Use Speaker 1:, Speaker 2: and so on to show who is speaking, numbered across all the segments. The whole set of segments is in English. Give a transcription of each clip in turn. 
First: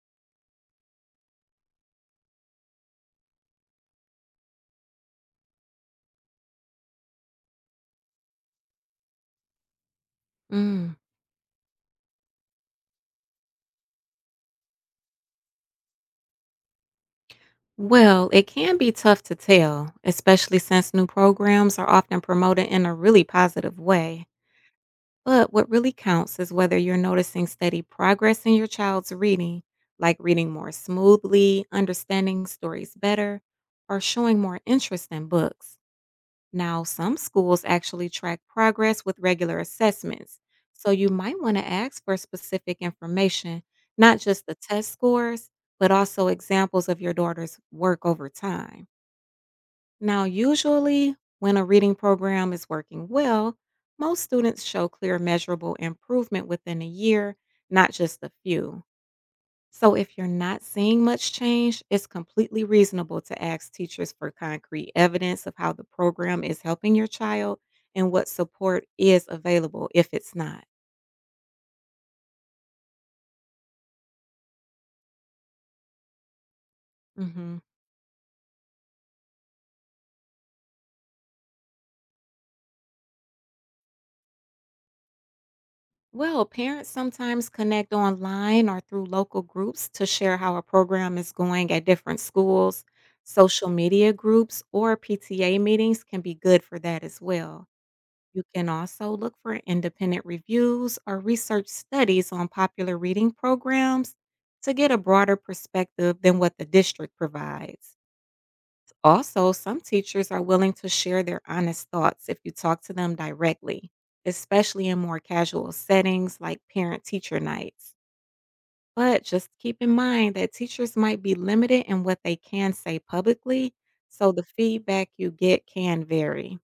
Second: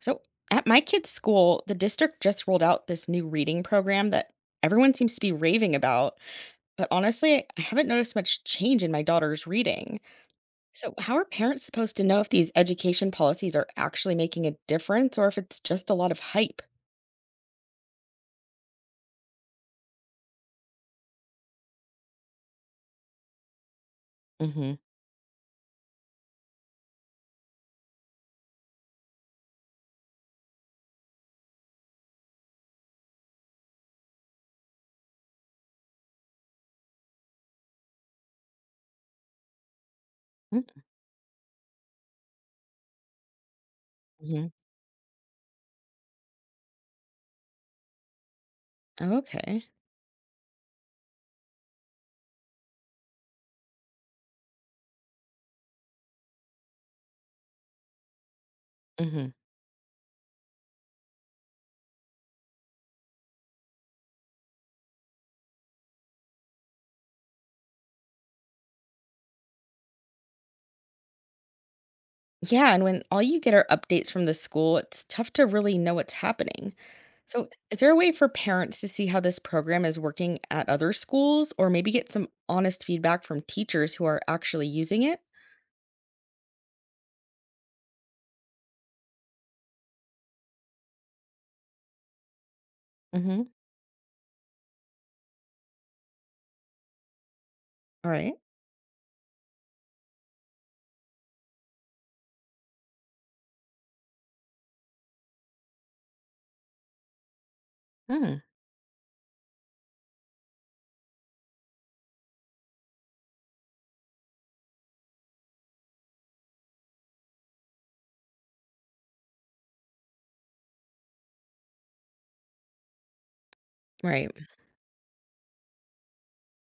Speaker 1: So, at my kids' school, the district just rolled out this new reading program that everyone seems to be raving about. But honestly, I haven't noticed much change in my daughter's reading. So,
Speaker 2: Mm.
Speaker 1: how are parents supposed to know if these education policies are actually making a difference or if it's just a lot of hype?
Speaker 2: Well, it can be tough to tell, especially since new programs are often promoted in a really positive way.
Speaker 1: Hmm.
Speaker 2: But what really counts is whether you're noticing steady progress in your child's reading, like reading more smoothly, understanding stories better, or showing more interest in books. Now, some schools actually track progress with regular assessments, so you might want to ask for specific information, not just
Speaker 1: Hmm.
Speaker 2: the test scores, but also examples of your daughter's work over time.
Speaker 1: Okay.
Speaker 2: Now, usually, when a reading program is working well, most students show clear, measurable improvement within a year, not just a few.
Speaker 1: Hmm.
Speaker 2: So, if you're not seeing much change, it's completely reasonable to ask teachers for concrete evidence of how the program is helping your child and what support is available if it's not.
Speaker 1: Yeah. And when all you get are updates from the school, it's tough to really know what's happening. So,
Speaker 2: Hmm.
Speaker 1: is there a way for parents to see how this program is working at other schools or maybe get some honest feedback from teachers who are actually using it?
Speaker 2: Well, parents sometimes connect online or through local groups to share how a program is going at different schools.
Speaker 1: Hmm.
Speaker 2: Social media groups or PTA meetings can be good for that as well.
Speaker 1: All right.
Speaker 2: You can also look for independent reviews or research studies on popular reading programs to get a broader perspective than what the district provides.
Speaker 1: Hmm.
Speaker 2: Also, some teachers are willing to share their honest thoughts if you talk to them directly, especially in more casual settings like parent teacher nights. But just keep in mind that teachers might be limited in what they can say publicly,
Speaker 1: Right.
Speaker 2: so the feedback you get can vary.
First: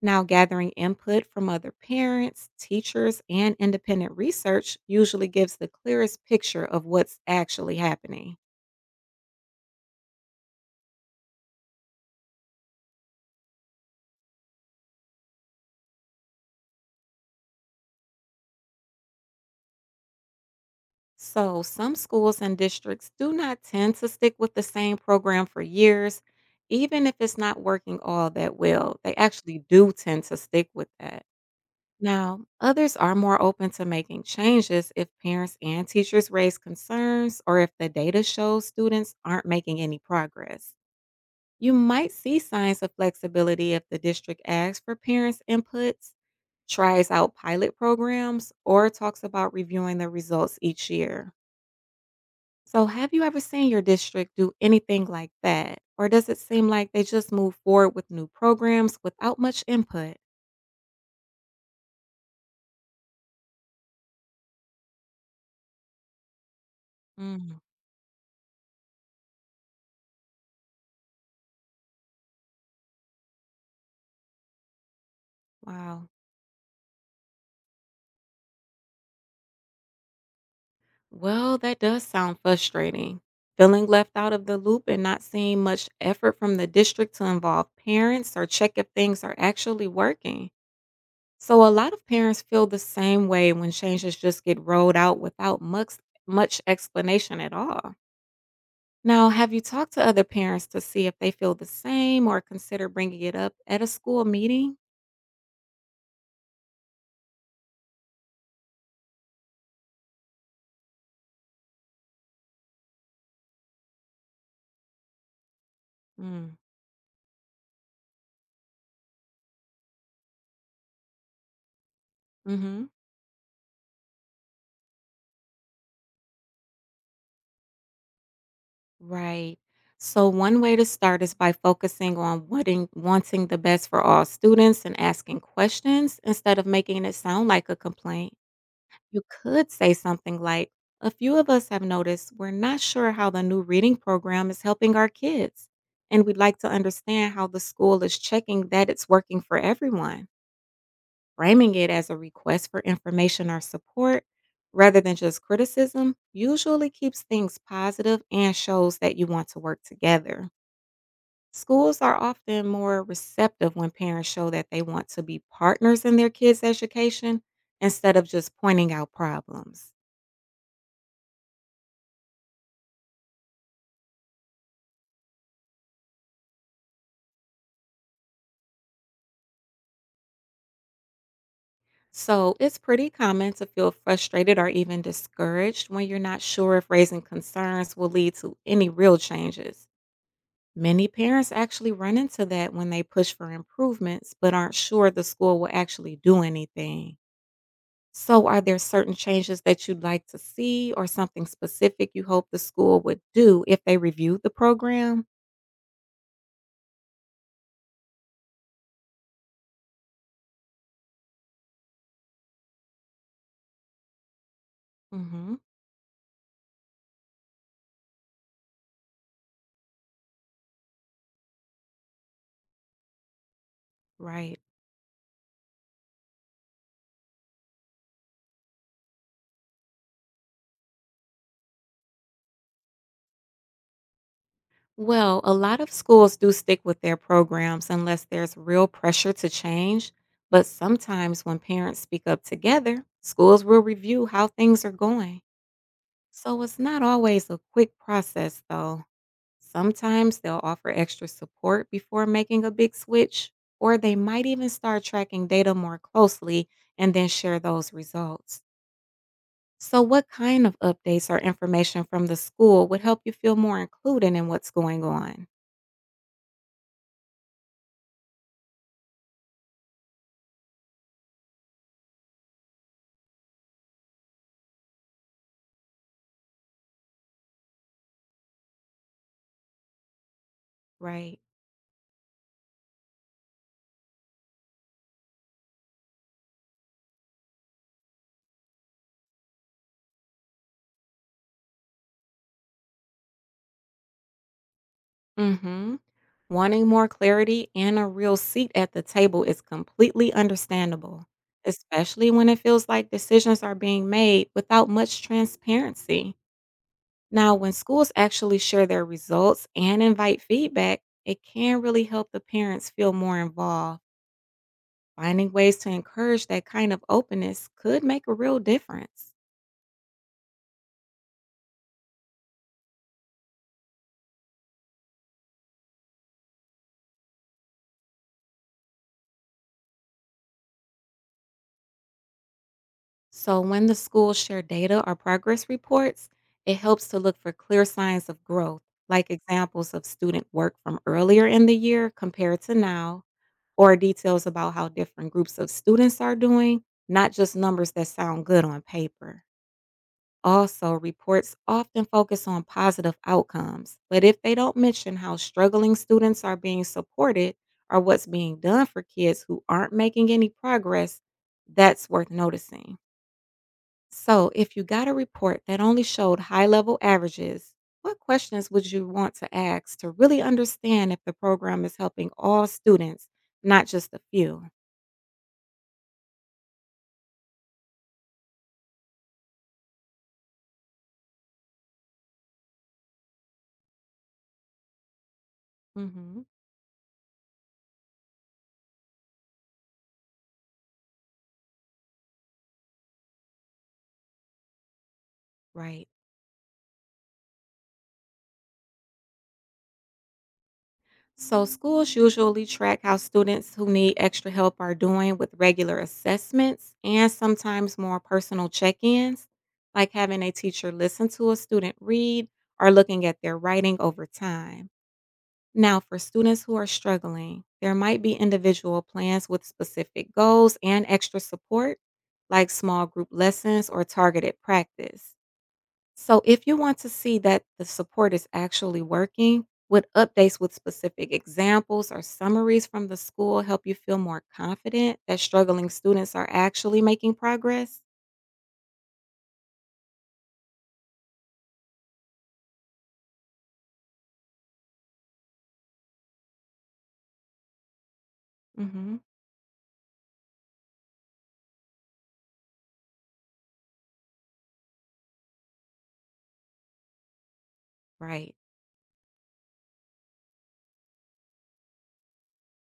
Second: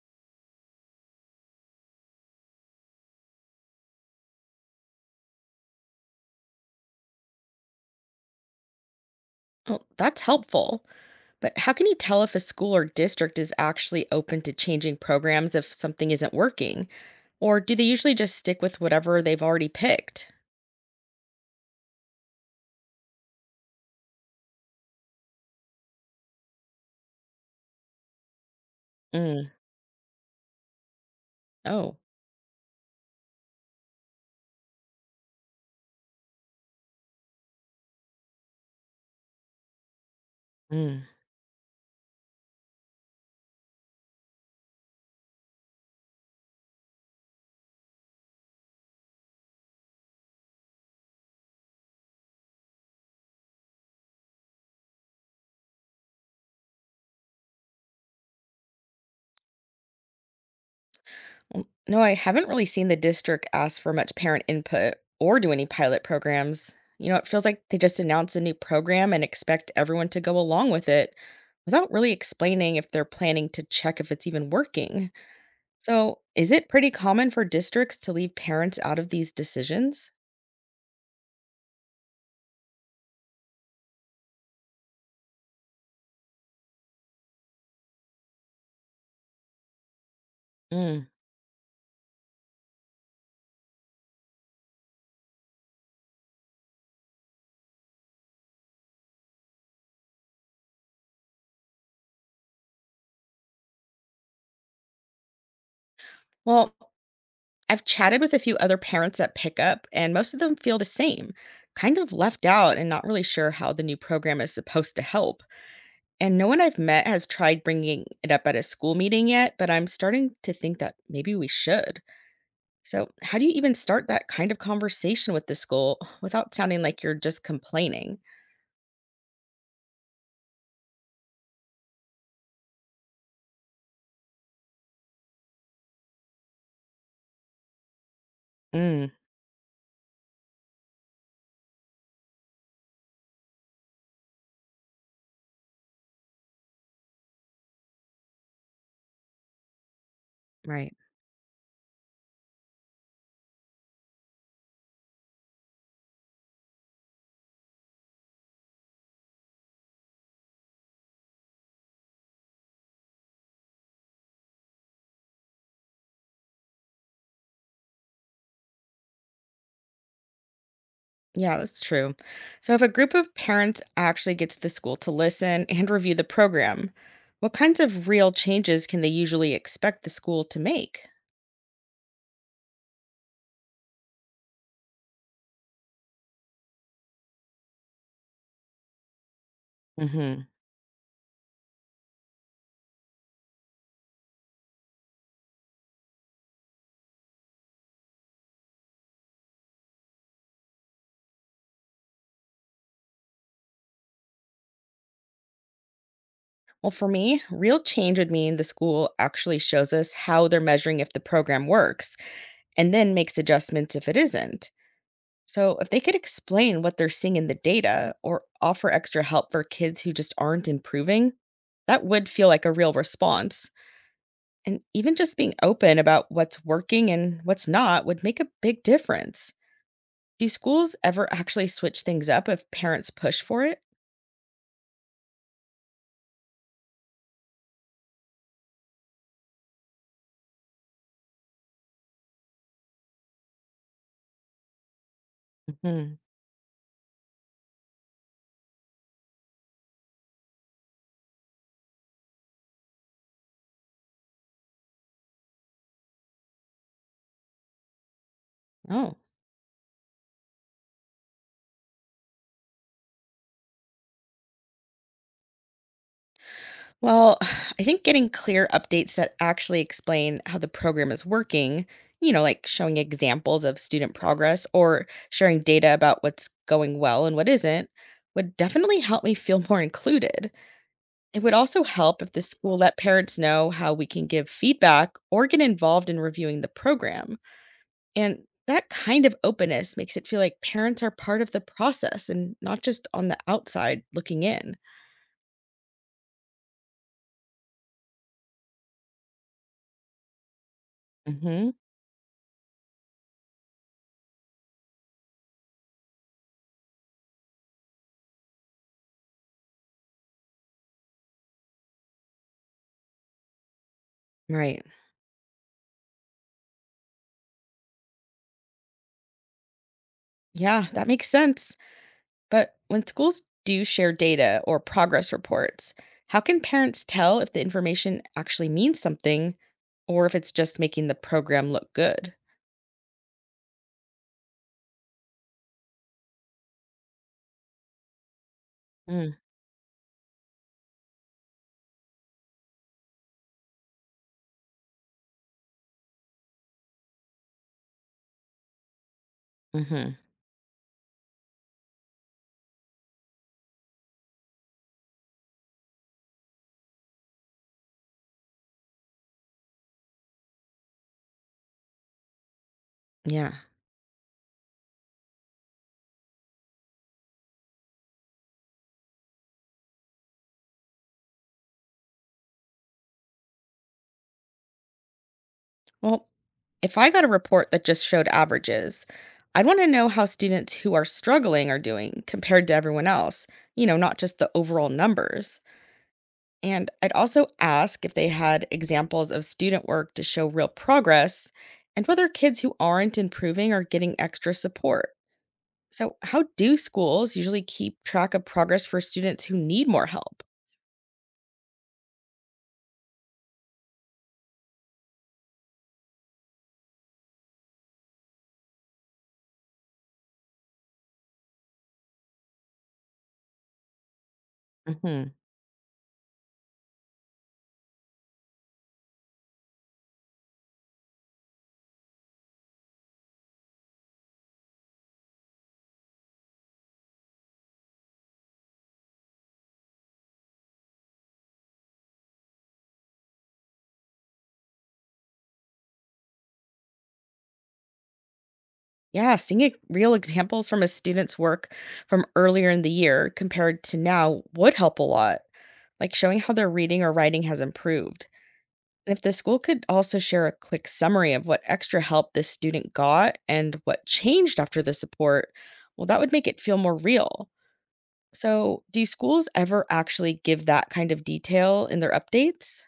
Speaker 2: Now, gathering input from other parents, teachers, and independent research usually gives the clearest picture of what's actually happening.
Speaker 1: Well, that's helpful. But how can you tell if a school or district is actually open to changing programs if something isn't working? Or do they usually just stick with whatever they've already picked?
Speaker 2: So, some schools and districts do not tend to stick with the same program for years, even if it's not working all that well. They
Speaker 1: Mm.
Speaker 2: actually do tend to stick with that.
Speaker 1: Oh.
Speaker 2: Now, others are more open to making changes if parents and teachers raise concerns or if the data shows students aren't making any progress.
Speaker 1: Mm.
Speaker 2: You might see signs of flexibility if the district asks for parents' inputs, tries out pilot programs, or talks about reviewing the results each year. So, have you ever seen your district do anything like that? Or does it seem like they just move forward with new programs without much input?
Speaker 1: N no, I haven't really seen the district ask for much parent input or do any pilot programs. You know, it feels
Speaker 2: Mm,
Speaker 1: like they just announce a new program and expect everyone to go along with it without really explaining if they're planning to check if it's even working.
Speaker 2: wow.
Speaker 1: So, is it pretty common for districts to leave parents out of these decisions?
Speaker 2: Well, that does sound frustrating. Feeling left out of the loop and not seeing much effort from the district to involve parents or check if things are actually working.
Speaker 1: Mm.
Speaker 2: So a lot of parents feel the same way when changes just get rolled out without much explanation at all. Now, have you talked to other parents to see if they feel the same or consider bringing it up at a school meeting?
Speaker 1: Well, I've chatted with a few other parents at pickup, and most of them feel the same, kind of left out and not really sure how the new program is supposed to help. And no
Speaker 2: Mm,
Speaker 1: one I've met has tried bringing it up at a school meeting yet, but I'm starting to think that maybe we should.
Speaker 2: mhm.
Speaker 1: So, how do you even start that kind of conversation with the school without sounding like you're just complaining?
Speaker 2: Right. So one way to start is by focusing on wanting the best for all students and asking questions instead of making it sound like a complaint.
Speaker 1: Mm.
Speaker 2: You could say something like, a few of us have noticed we're not sure how the new reading program is helping our kids, and we'd like to understand how the school is checking that it's working for everyone.
Speaker 1: Right.
Speaker 2: Framing it as a request for information or support rather than just criticism usually keeps things positive and shows that you want to work together. Schools are often more receptive when parents show that they want to be partners in their kids' education instead of just pointing out problems.
Speaker 1: Yeah, that's true. So, if a group of parents actually gets the school to listen and review the program, what kinds of real changes can they usually expect the school to make?
Speaker 2: So, it's pretty common to feel frustrated or even discouraged when you're not sure if raising concerns will lead to any real changes.
Speaker 1: Hmm.
Speaker 2: Many parents actually run into that when they push for improvements but aren't sure the school will actually do anything. So, are there certain changes that you'd like to see or something specific you hope the school would do if they review the program?
Speaker 1: Well, for me, real change would mean the school actually shows us how they're measuring if the program works and then makes adjustments if it isn't.
Speaker 2: Mhm.
Speaker 1: So, if they could explain what they're seeing in the data or offer extra help for kids who just aren't improving, that would feel like a real response.
Speaker 2: Right.
Speaker 1: And even just being open about what's working and what's not would make a big difference. Do schools ever actually switch things up if parents push for it?
Speaker 2: Well, a lot of schools do stick with their programs unless there's real pressure to change. But sometimes when parents speak up together, schools will review how things are going.
Speaker 1: Mhm.
Speaker 2: So it's not always a quick process, though. Sometimes they'll offer extra support before making a big switch, or they might even start tracking data more closely and then share those results.
Speaker 1: Oh.
Speaker 2: So, what kind of updates or information from the school would help you feel more included in what's going on?
Speaker 1: Well, I think getting clear updates that actually explain how the program is working, like showing examples of student progress or sharing data about what's going well and what isn't, would definitely help me feel more included.
Speaker 2: Right.
Speaker 1: It would also help if the school let parents know how we can give feedback or get involved in reviewing the program. And that kind of openness makes it feel like parents are part of the process and not just on the outside looking in.
Speaker 2: Mhm. Wanting more clarity and a real seat at the table is completely understandable,
Speaker 1: Hmm.
Speaker 2: especially when it feels like decisions are being made without much transparency. Now, when schools actually share their results and invite feedback, it can really help the parents feel more involved.
Speaker 1: Right.
Speaker 2: Finding ways to encourage that kind of openness could make a real difference.
Speaker 1: Yeah, that makes sense. But when schools do share data or progress reports, how can parents tell if the information actually means something or if it's just making the program look good?
Speaker 2: So, when the schools share data or progress reports, it helps to look for clear signs of growth, like
Speaker 1: Mm-hmm.
Speaker 2: examples of student work from earlier in the year compared to now, or details about how different groups of students are doing, not just numbers that sound good on paper. Also, reports often focus on positive outcomes, but if they don't mention how struggling students are being supported or what's being done for kids who aren't making any progress, that's worth noticing.
Speaker 1: Yeah.
Speaker 2: So, if you got a report that only showed high level averages, what questions would you want to ask to really understand if the program is helping all students, not just a few?
Speaker 1: Well, if I got a report that just showed averages, I'd want to know how students who are struggling are doing compared to everyone else, not just the overall numbers.
Speaker 2: Hmm.
Speaker 1: And I'd also ask if they had examples of student work to show real progress and whether kids who aren't improving are getting extra support.
Speaker 2: Right.
Speaker 1: So, how do schools usually keep track of progress for students who need more help?
Speaker 2: So, schools usually track how students who need extra help are doing with regular assessments and sometimes more personal check ins, like having a teacher listen to a student read or looking at their writing over time.
Speaker 1: Hmm.
Speaker 2: Now, for students who are struggling, there might be individual plans with specific goals and extra support, like small group lessons or targeted practice. So, if you want to see that the support is actually working, would updates with specific examples or summaries from the school help you feel more confident that struggling students are actually making progress?
Speaker 1: Yeah, seeing real examples from a student's work from earlier in the year compared to now would help a lot, like showing how their reading or writing has improved.
Speaker 2: Hmm.
Speaker 1: If the school could also share a quick summary of what extra help this student got and what changed after the support, well, that would make it feel more real.
Speaker 2: Right.
Speaker 1: So, do schools ever actually give that kind of detail in their updates?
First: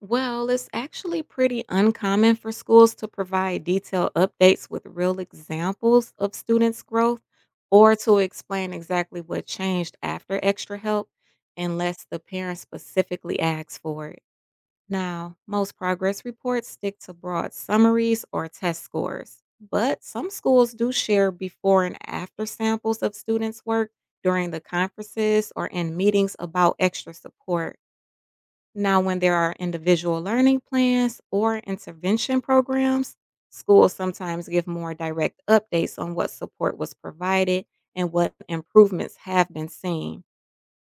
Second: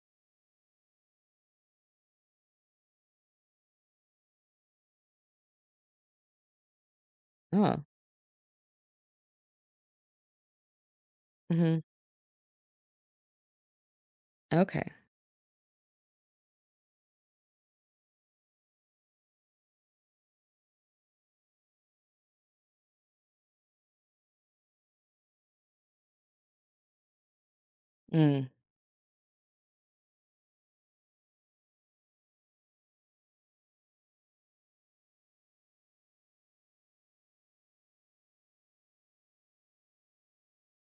Speaker 2: Well, it's actually pretty uncommon for schools to provide detailed updates with real examples of students' growth
Speaker 1: Oh.
Speaker 2: or to explain exactly what changed after extra help,
Speaker 1: Hmm.
Speaker 2: unless the parent specifically asks for it.
Speaker 1: Okay.
Speaker 2: Now, most progress reports stick to broad summaries or test scores, but some schools do share before and after samples of students' work during the conferences or in meetings about extra support.
Speaker 1: Mm.
Speaker 2: Now, when there are individual learning plans or intervention programs, schools sometimes give more direct updates on what support was provided and what improvements have been seen.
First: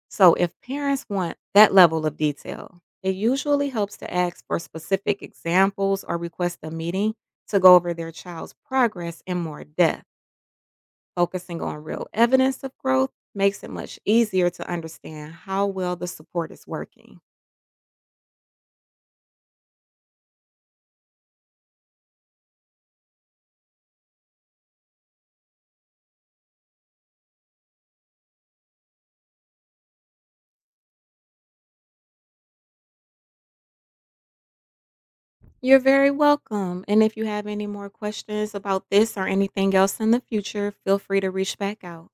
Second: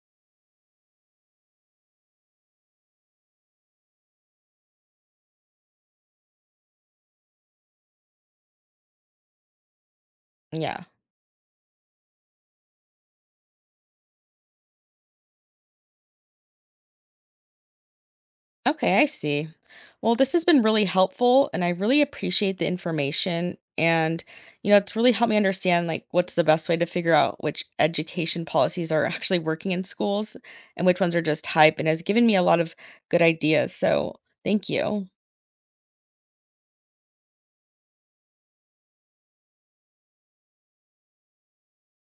Speaker 2: So, if parents want that level of detail, it usually helps to ask for specific examples or request a meeting to go over their child's progress in more depth.
Speaker 1: Yeah.
Speaker 2: Focusing on real evidence of growth makes it much easier to understand how well the support is working.
Speaker 1: Okay, I see. Well, this has been really helpful and I really appreciate the information, and it's really helped me understand, like, what's the best way to figure out which education policies are actually working in schools and which ones are just hype, and has given me a lot of good ideas. So, thank you.
Speaker 2: You're very welcome. And if you have any more questions about this or anything else in the future, feel free to reach back out.